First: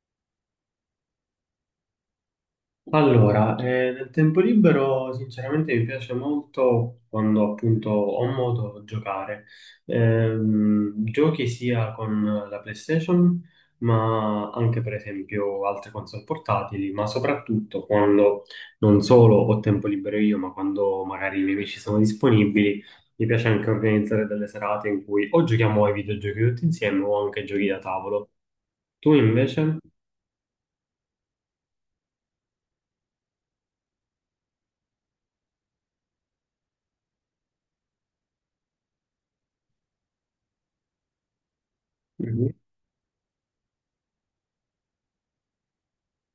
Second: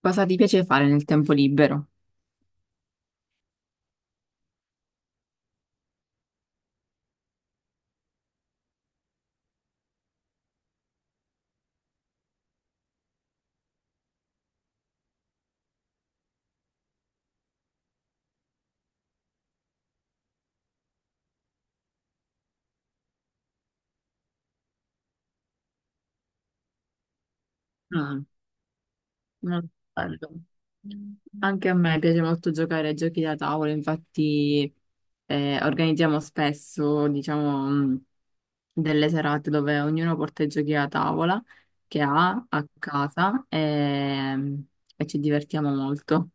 Cosa ti piace fare nel tempo libero? Allora, nel tempo libero sinceramente mi piace molto quando appunto ho modo di giocare. Giochi sia con la PlayStation, ma anche per esempio altre console portatili, ma soprattutto quando non solo ho tempo libero io, ma quando magari i miei amici sono disponibili, mi piace anche organizzare delle serate in cui o giochiamo ai videogiochi tutti insieme o anche giochi da Ah, tavolo. Tu molto invece? bello. Anche a me piace molto giocare a giochi da tavolo. Infatti organizziamo spesso, diciamo, delle serate dove ognuno porta i giochi da tavola che ha a casa e ci divertiamo molto.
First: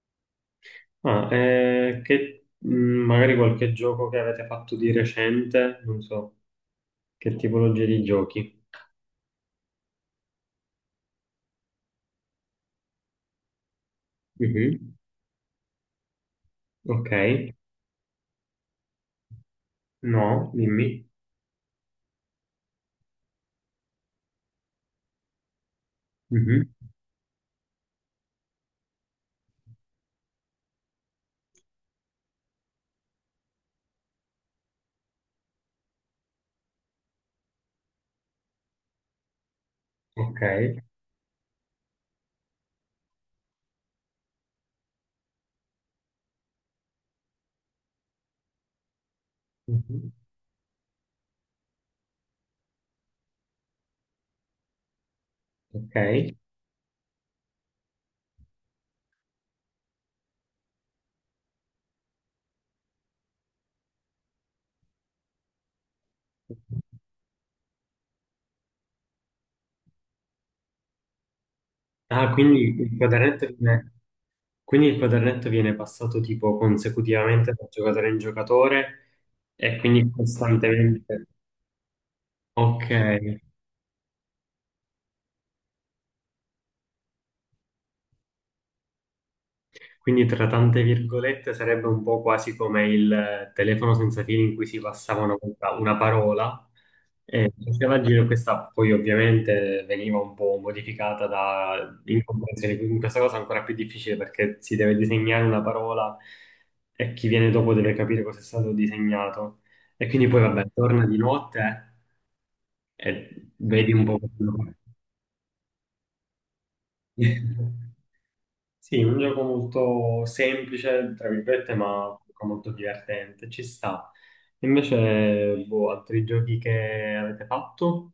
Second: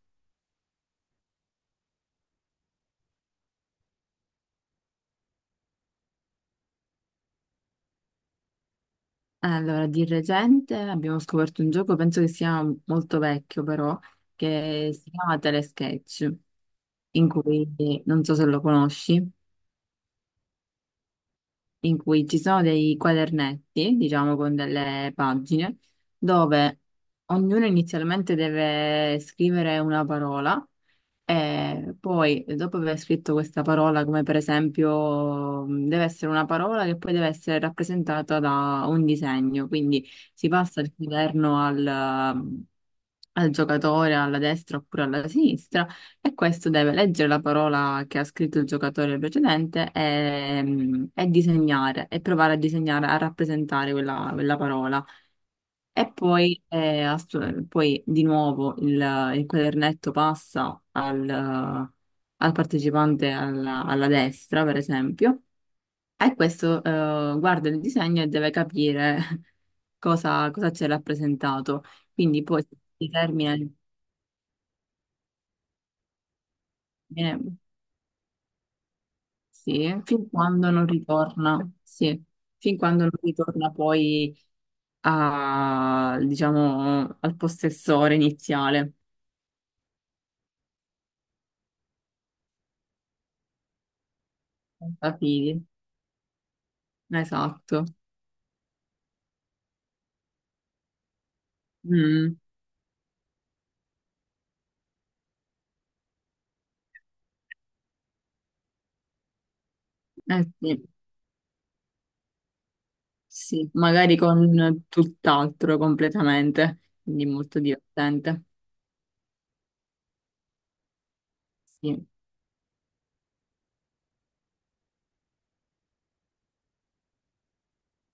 Ah, che, magari qualche gioco che avete fatto di recente, non so, che tipologia di giochi? Allora, di recente abbiamo scoperto un gioco, penso che sia molto vecchio però, che Mhm. si chiama Telesketch, Ok. in cui, non so se lo conosci, No, dimmi. in cui ci sono dei quadernetti, diciamo con delle pagine, Mhm. dove ognuno inizialmente deve scrivere una parola e poi, dopo aver scritto questa parola, come per esempio, deve essere una parola che poi deve essere rappresentata da un disegno. Quindi Ok. si passa dal governo al, al giocatore alla destra oppure alla sinistra e questo deve leggere la parola che ha scritto il giocatore precedente Mhm. E disegnare e provare a disegnare, a rappresentare quella parola. Ok. E poi, poi di nuovo il quadernetto passa al, al partecipante alla, alla destra, per esempio, e questo guarda il disegno e deve capire cosa, cosa c'è rappresentato. Ah, Quindi poi si termina, quindi il quadernetto viene passato tipo consecutivamente viene- da giocatore in giocatore e sì, quindi fin quando non costantemente. ritorna, sì, fin Ok. quando non ritorna poi a, diciamo, al possessore iniziale. Quindi tra tante virgolette sarebbe un po' quasi come il telefono senza fili in cui si passava una Capiti? volta una parola e Esatto. faceva giro questa poi ovviamente veniva un po' modificata da Mm, incomprensione, quindi questa cosa è ancora più difficile perché si deve disegnare una parola e chi viene dopo deve capire cosa è stato disegnato e quindi poi eh vabbè sì, torna di notte e sì, vedi un magari po' quello con tutt'altro completamente, che- quindi molto divertente. Sì, un gioco molto semplice, tra virgolette, ma Sì. comunque molto divertente, ci sta. Invece, boh, altri giochi che avete fatto?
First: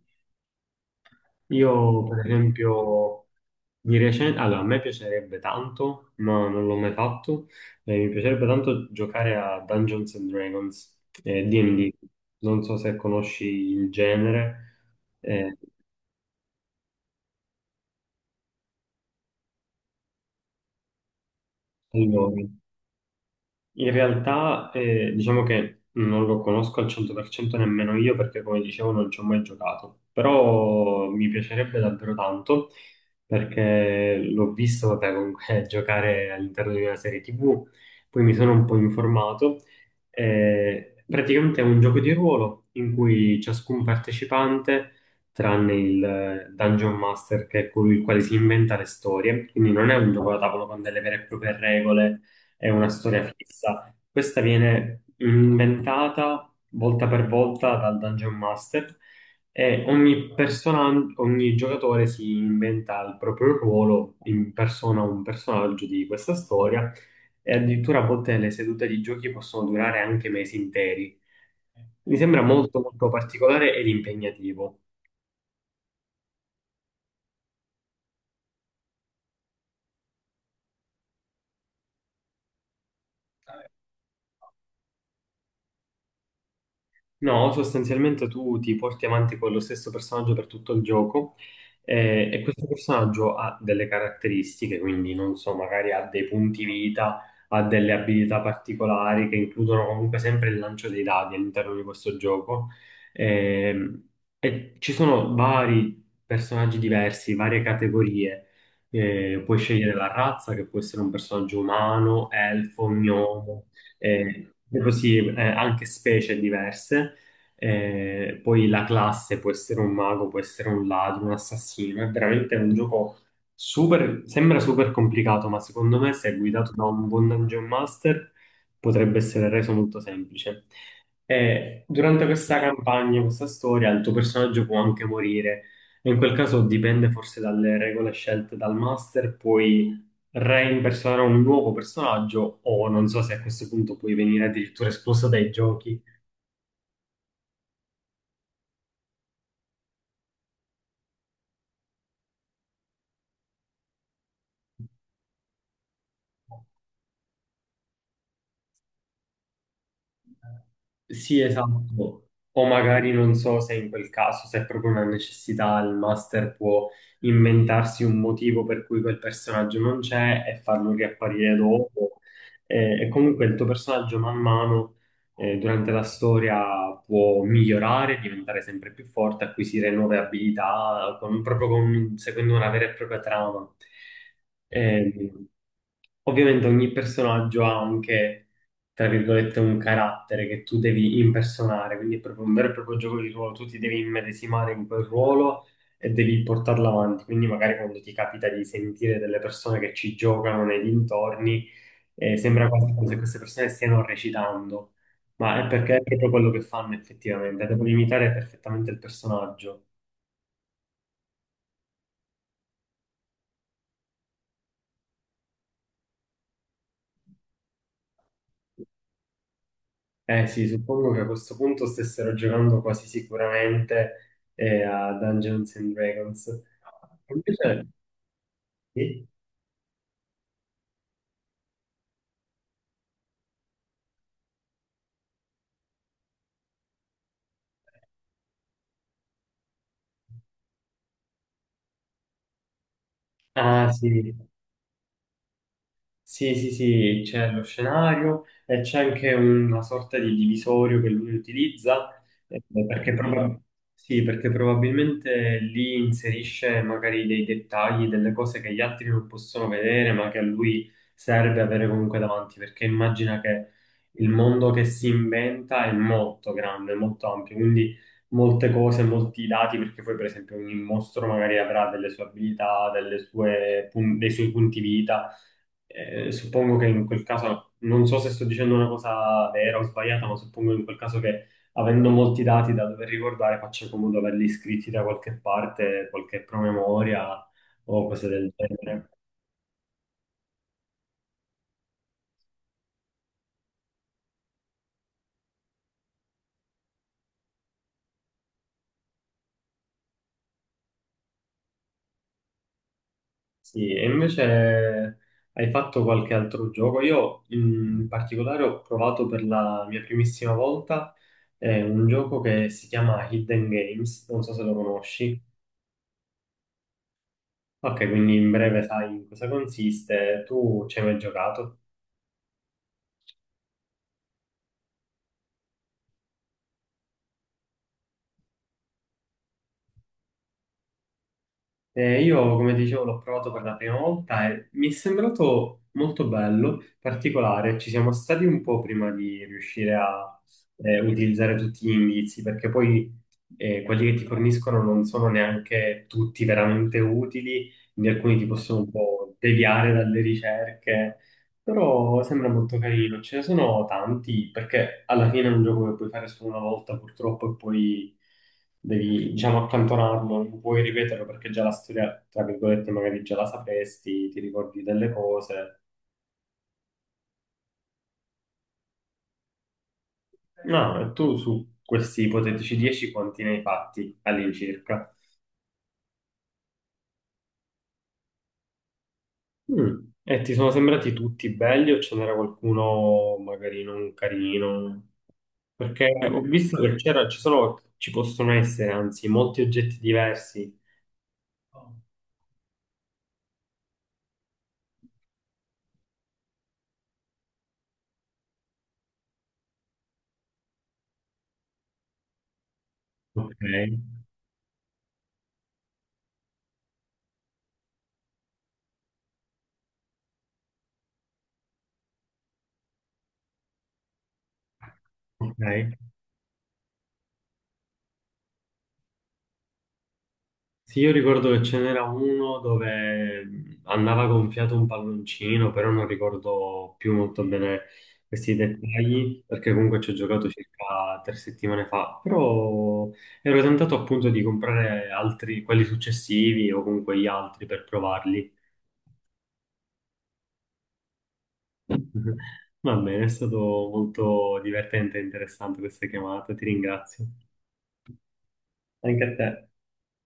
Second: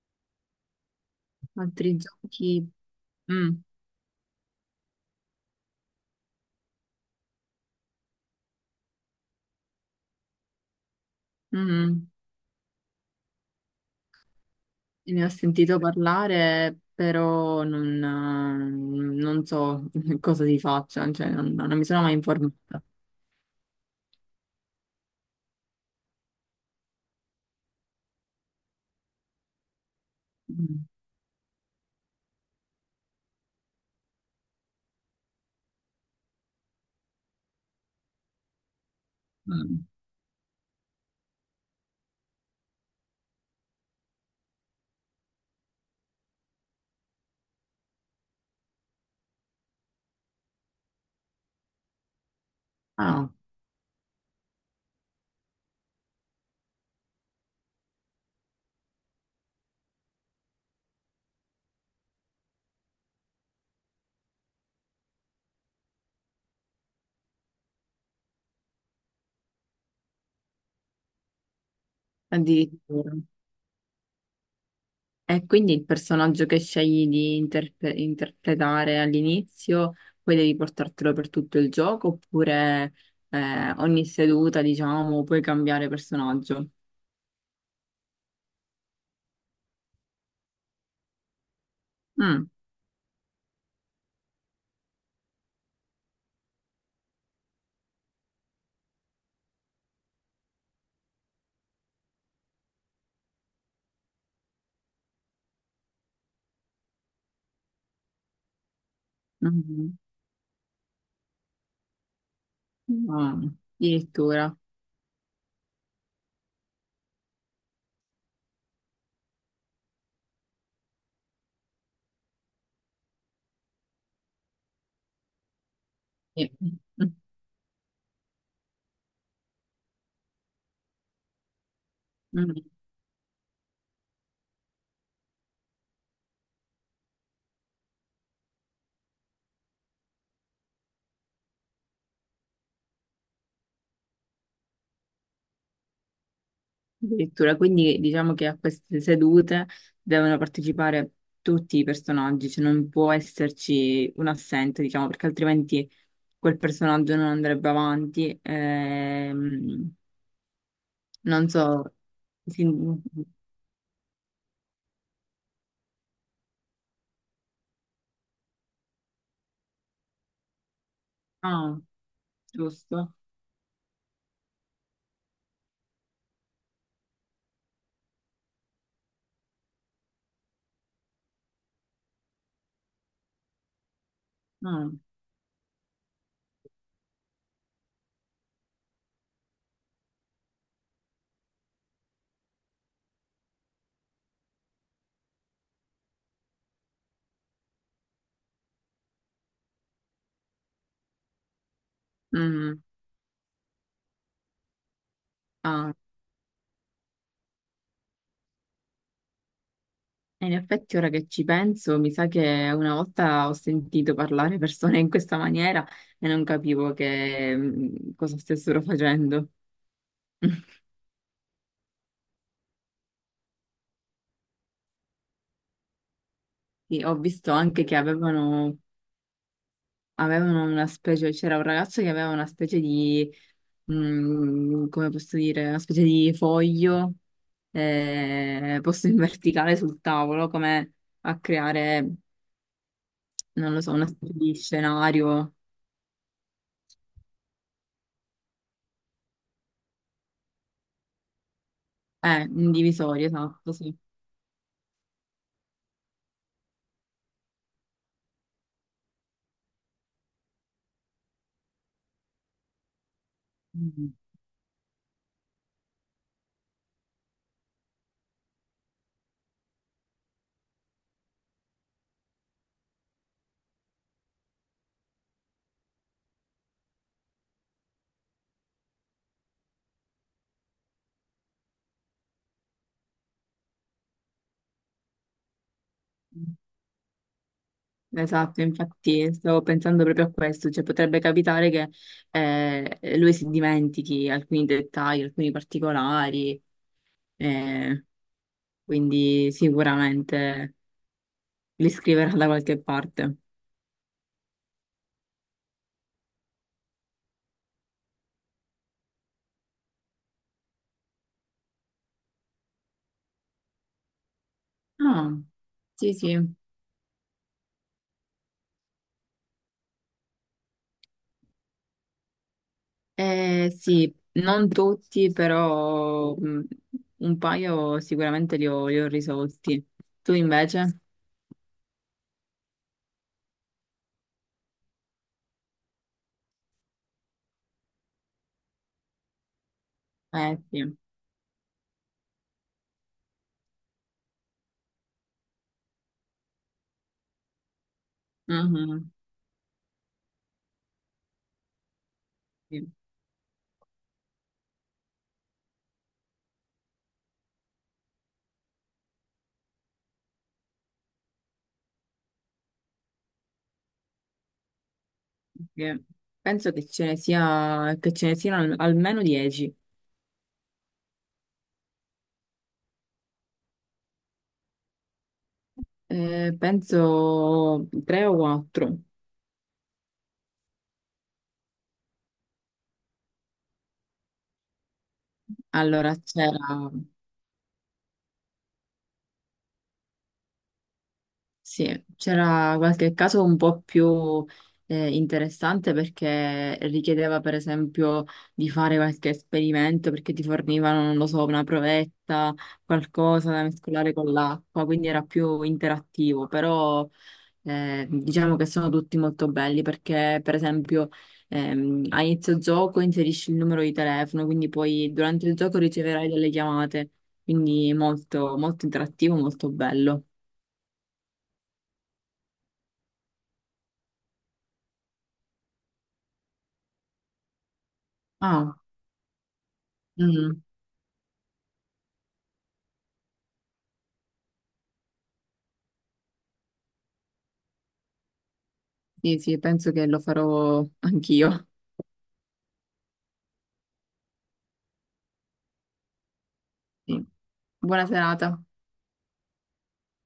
Altri Io, per giochi, esempio, mm, di recente, allora, a me piacerebbe tanto, ma non l'ho mai fatto, mi piacerebbe tanto giocare a Dungeons and Dragons, mm, D&D, mm, non so se conosci il genere. ne ho Eh, sentito parlare, però non, non so cosa si faccia, cioè non, non mi sono mai allora, informata. in realtà, diciamo che non lo conosco al 100% nemmeno io perché, come dicevo, non ci ho mai giocato. Mm, Però mi piacerebbe davvero tanto perché l'ho visto, vabbè, comunque giocare all'interno di una serie TV, poi mi sono un po' informato. mm. Praticamente è un gioco di ruolo in cui ciascun partecipante, tranne il Dungeon Master, che è colui il quale si inventa le storie, quindi non è un gioco da tavolo con delle vere e proprie regole, è una storia Ah, fissa. Questa viene inventata volta per volta dal Dungeon Master e ogni persona, ogni giocatore si inventa il proprio ruolo, in persona un personaggio di questa storia e addirittura a volte le sedute di giochi possono durare anche mesi interi. Mi sembra molto molto addirittura. particolare ed impegnativo. E quindi il personaggio che scegli di interpretare all'inizio, poi devi portartelo per tutto il gioco, oppure ogni seduta, diciamo, puoi cambiare personaggio. No, sostanzialmente tu ti porti avanti con lo stesso personaggio per tutto il gioco, e Mm, questo personaggio ha delle caratteristiche, quindi non so, magari ha dei punti vita, ha delle abilità particolari che includono comunque sempre il lancio dei dadi all'interno di questo gioco. Ehm, e ci sono vari personaggi diversi, varie categorie. Puoi scegliere mhm. la razza, che può essere un personaggio umano, elfo, No, gnomo, addirittura. e così anche specie diverse. Poi la classe può essere un mago, può essere un ladro, un assassino. È veramente un gioco super, sembra super complicato, ma secondo me, se Sì. guidato da un buon dungeon master, potrebbe essere reso molto semplice. E durante questa Mm, campagna, questa storia, il tuo personaggio può anche morire. E in quel caso dipende forse dalle regole scelte dal master, puoi reimpersonare un nuovo personaggio o non so se a questo punto puoi venire addirittura espulso dai giochi. addirittura, quindi diciamo che a queste sedute devono partecipare tutti i personaggi, cioè non può esserci un assente, diciamo, perché altrimenti quel personaggio non andrebbe avanti. Sì, Non so. esatto. Sì. O magari non so se in quel caso, se è proprio una necessità, il master può inventarsi un motivo per cui quel personaggio non c'è e farlo riapparire Ah, dopo. E, giusto. comunque il tuo personaggio man mano, durante la storia può migliorare, diventare sempre più forte, acquisire nuove abilità, seguendo una vera e propria trama. Ah, Ehm, Ovviamente ogni personaggio ha anche, tra virgolette, un carattere che tu devi impersonare, quindi è proprio un vero e proprio gioco di ruolo, tu ti devi immedesimare in quel ruolo e devi portarlo avanti, quindi magari quando ti capita di sentire delle persone che ci giocano nei dintorni, sembra mm, quasi come se queste persone stiano recitando, ma è ah. perché è proprio quello che fanno effettivamente, devono imitare perfettamente il personaggio. E in effetti, ora che ci penso, mi sa che una volta ho sentito parlare persone in questa maniera e non capivo che, cosa stessero facendo. Eh sì, suppongo che a questo punto stessero giocando quasi sicuramente a Dungeons and Dragons. Sì, ho visto anche Invece, che sì. avevano una specie, c'era un ragazzo che aveva una specie di, come posso dire, una specie di foglio posto in verticale sul tavolo, come a creare. Non lo Ah, so, sì, una specie di scenario, sì, sì, sì, c'è lo scenario e c'è anche una sorta di divisorio che lui utilizza, eh, perché, indivisorio, proba- esatto, sì. sì, perché probabilmente lì inserisce magari dei dettagli, delle cose che gli altri non possono vedere, ma che a lui serve avere comunque davanti, perché immagina che Mm. il mondo che si inventa è molto grande, molto ampio, quindi molte cose, molti dati, perché poi per esempio ogni mostro magari avrà delle sue abilità, dei suoi punti vita. Suppongo che in quel caso, non so se sto dicendo una cosa vera o sbagliata, ma suppongo in quel caso che avendo molti dati da dover ricordare, faccia comodo averli iscritti da qualche parte, qualche promemoria o cose del Esatto, genere. infatti stavo pensando proprio a questo, cioè potrebbe capitare che lui si dimentichi alcuni dettagli, alcuni particolari, eh, quindi sicuramente li scriverà da qualche parte. Sì, e invece hai fatto qualche altro gioco? Io in particolare ho provato per la mia primissima volta un gioco che si chiama Hidden Games, non so se lo Ah, conosci. sì, sì. Ok, quindi in breve sai in cosa consiste, tu ci hai mai giocato? Sì, non tutti, però un paio sicuramente li ho risolti. Tu invece? Io, come dicevo, l'ho provato per la prima volta e mi è sembrato molto bello, particolare. Ci siamo stati un po' prima di riuscire a Eh sì. Utilizzare tutti gli indizi, perché poi quelli che ti forniscono non sono neanche tutti veramente utili, quindi alcuni ti possono un Mhm. po' deviare dalle ricerche. Però sembra molto Sì, carino, ce ne sono tanti, perché alla fine è un gioco che puoi fare solo una volta purtroppo e poi devi, diciamo, accantonarlo, non puoi ripeterlo perché già la storia, tra virgolette, magari già la sapresti, ti ricordi delle cose. perché penso che ce ne sia, che ce ne siano almeno 10. No, e tu su questi ipotetici 10 quanti ne hai fatti all'incirca? Penso 3 o 4. Mm. E ti sono sembrati tutti belli o ce n'era qualcuno magari non carino? Perché Allora ho visto c'era che c'era, ci sono, ci possono essere anzi molti oggetti diversi. sì, c'era qualche caso un po' più interessante perché richiedeva per esempio di fare qualche esperimento perché ti fornivano, non lo so, una provetta, qualcosa Ok, da mescolare con l'acqua, quindi era più interattivo, però. Diciamo che sono tutti molto belli perché, per esempio, a inizio gioco inserisci il numero di telefono, quindi poi durante il gioco ok. riceverai delle chiamate, quindi molto, molto interattivo, molto bello. Sì, io ricordo che ce n'era uno dove andava gonfiato un palloncino, però non ricordo più molto bene questi Ah, dettagli, perché comunque ci ho giocato mm, circa 3 settimane fa. Però ero tentato appunto di comprare altri, quelli successivi o comunque gli altri per provarli. sì, sì, penso che lo farò anch'io. Va bene, è stato molto divertente e interessante questa chiamata, ti ringrazio. Sì. Buona serata. Anche a te.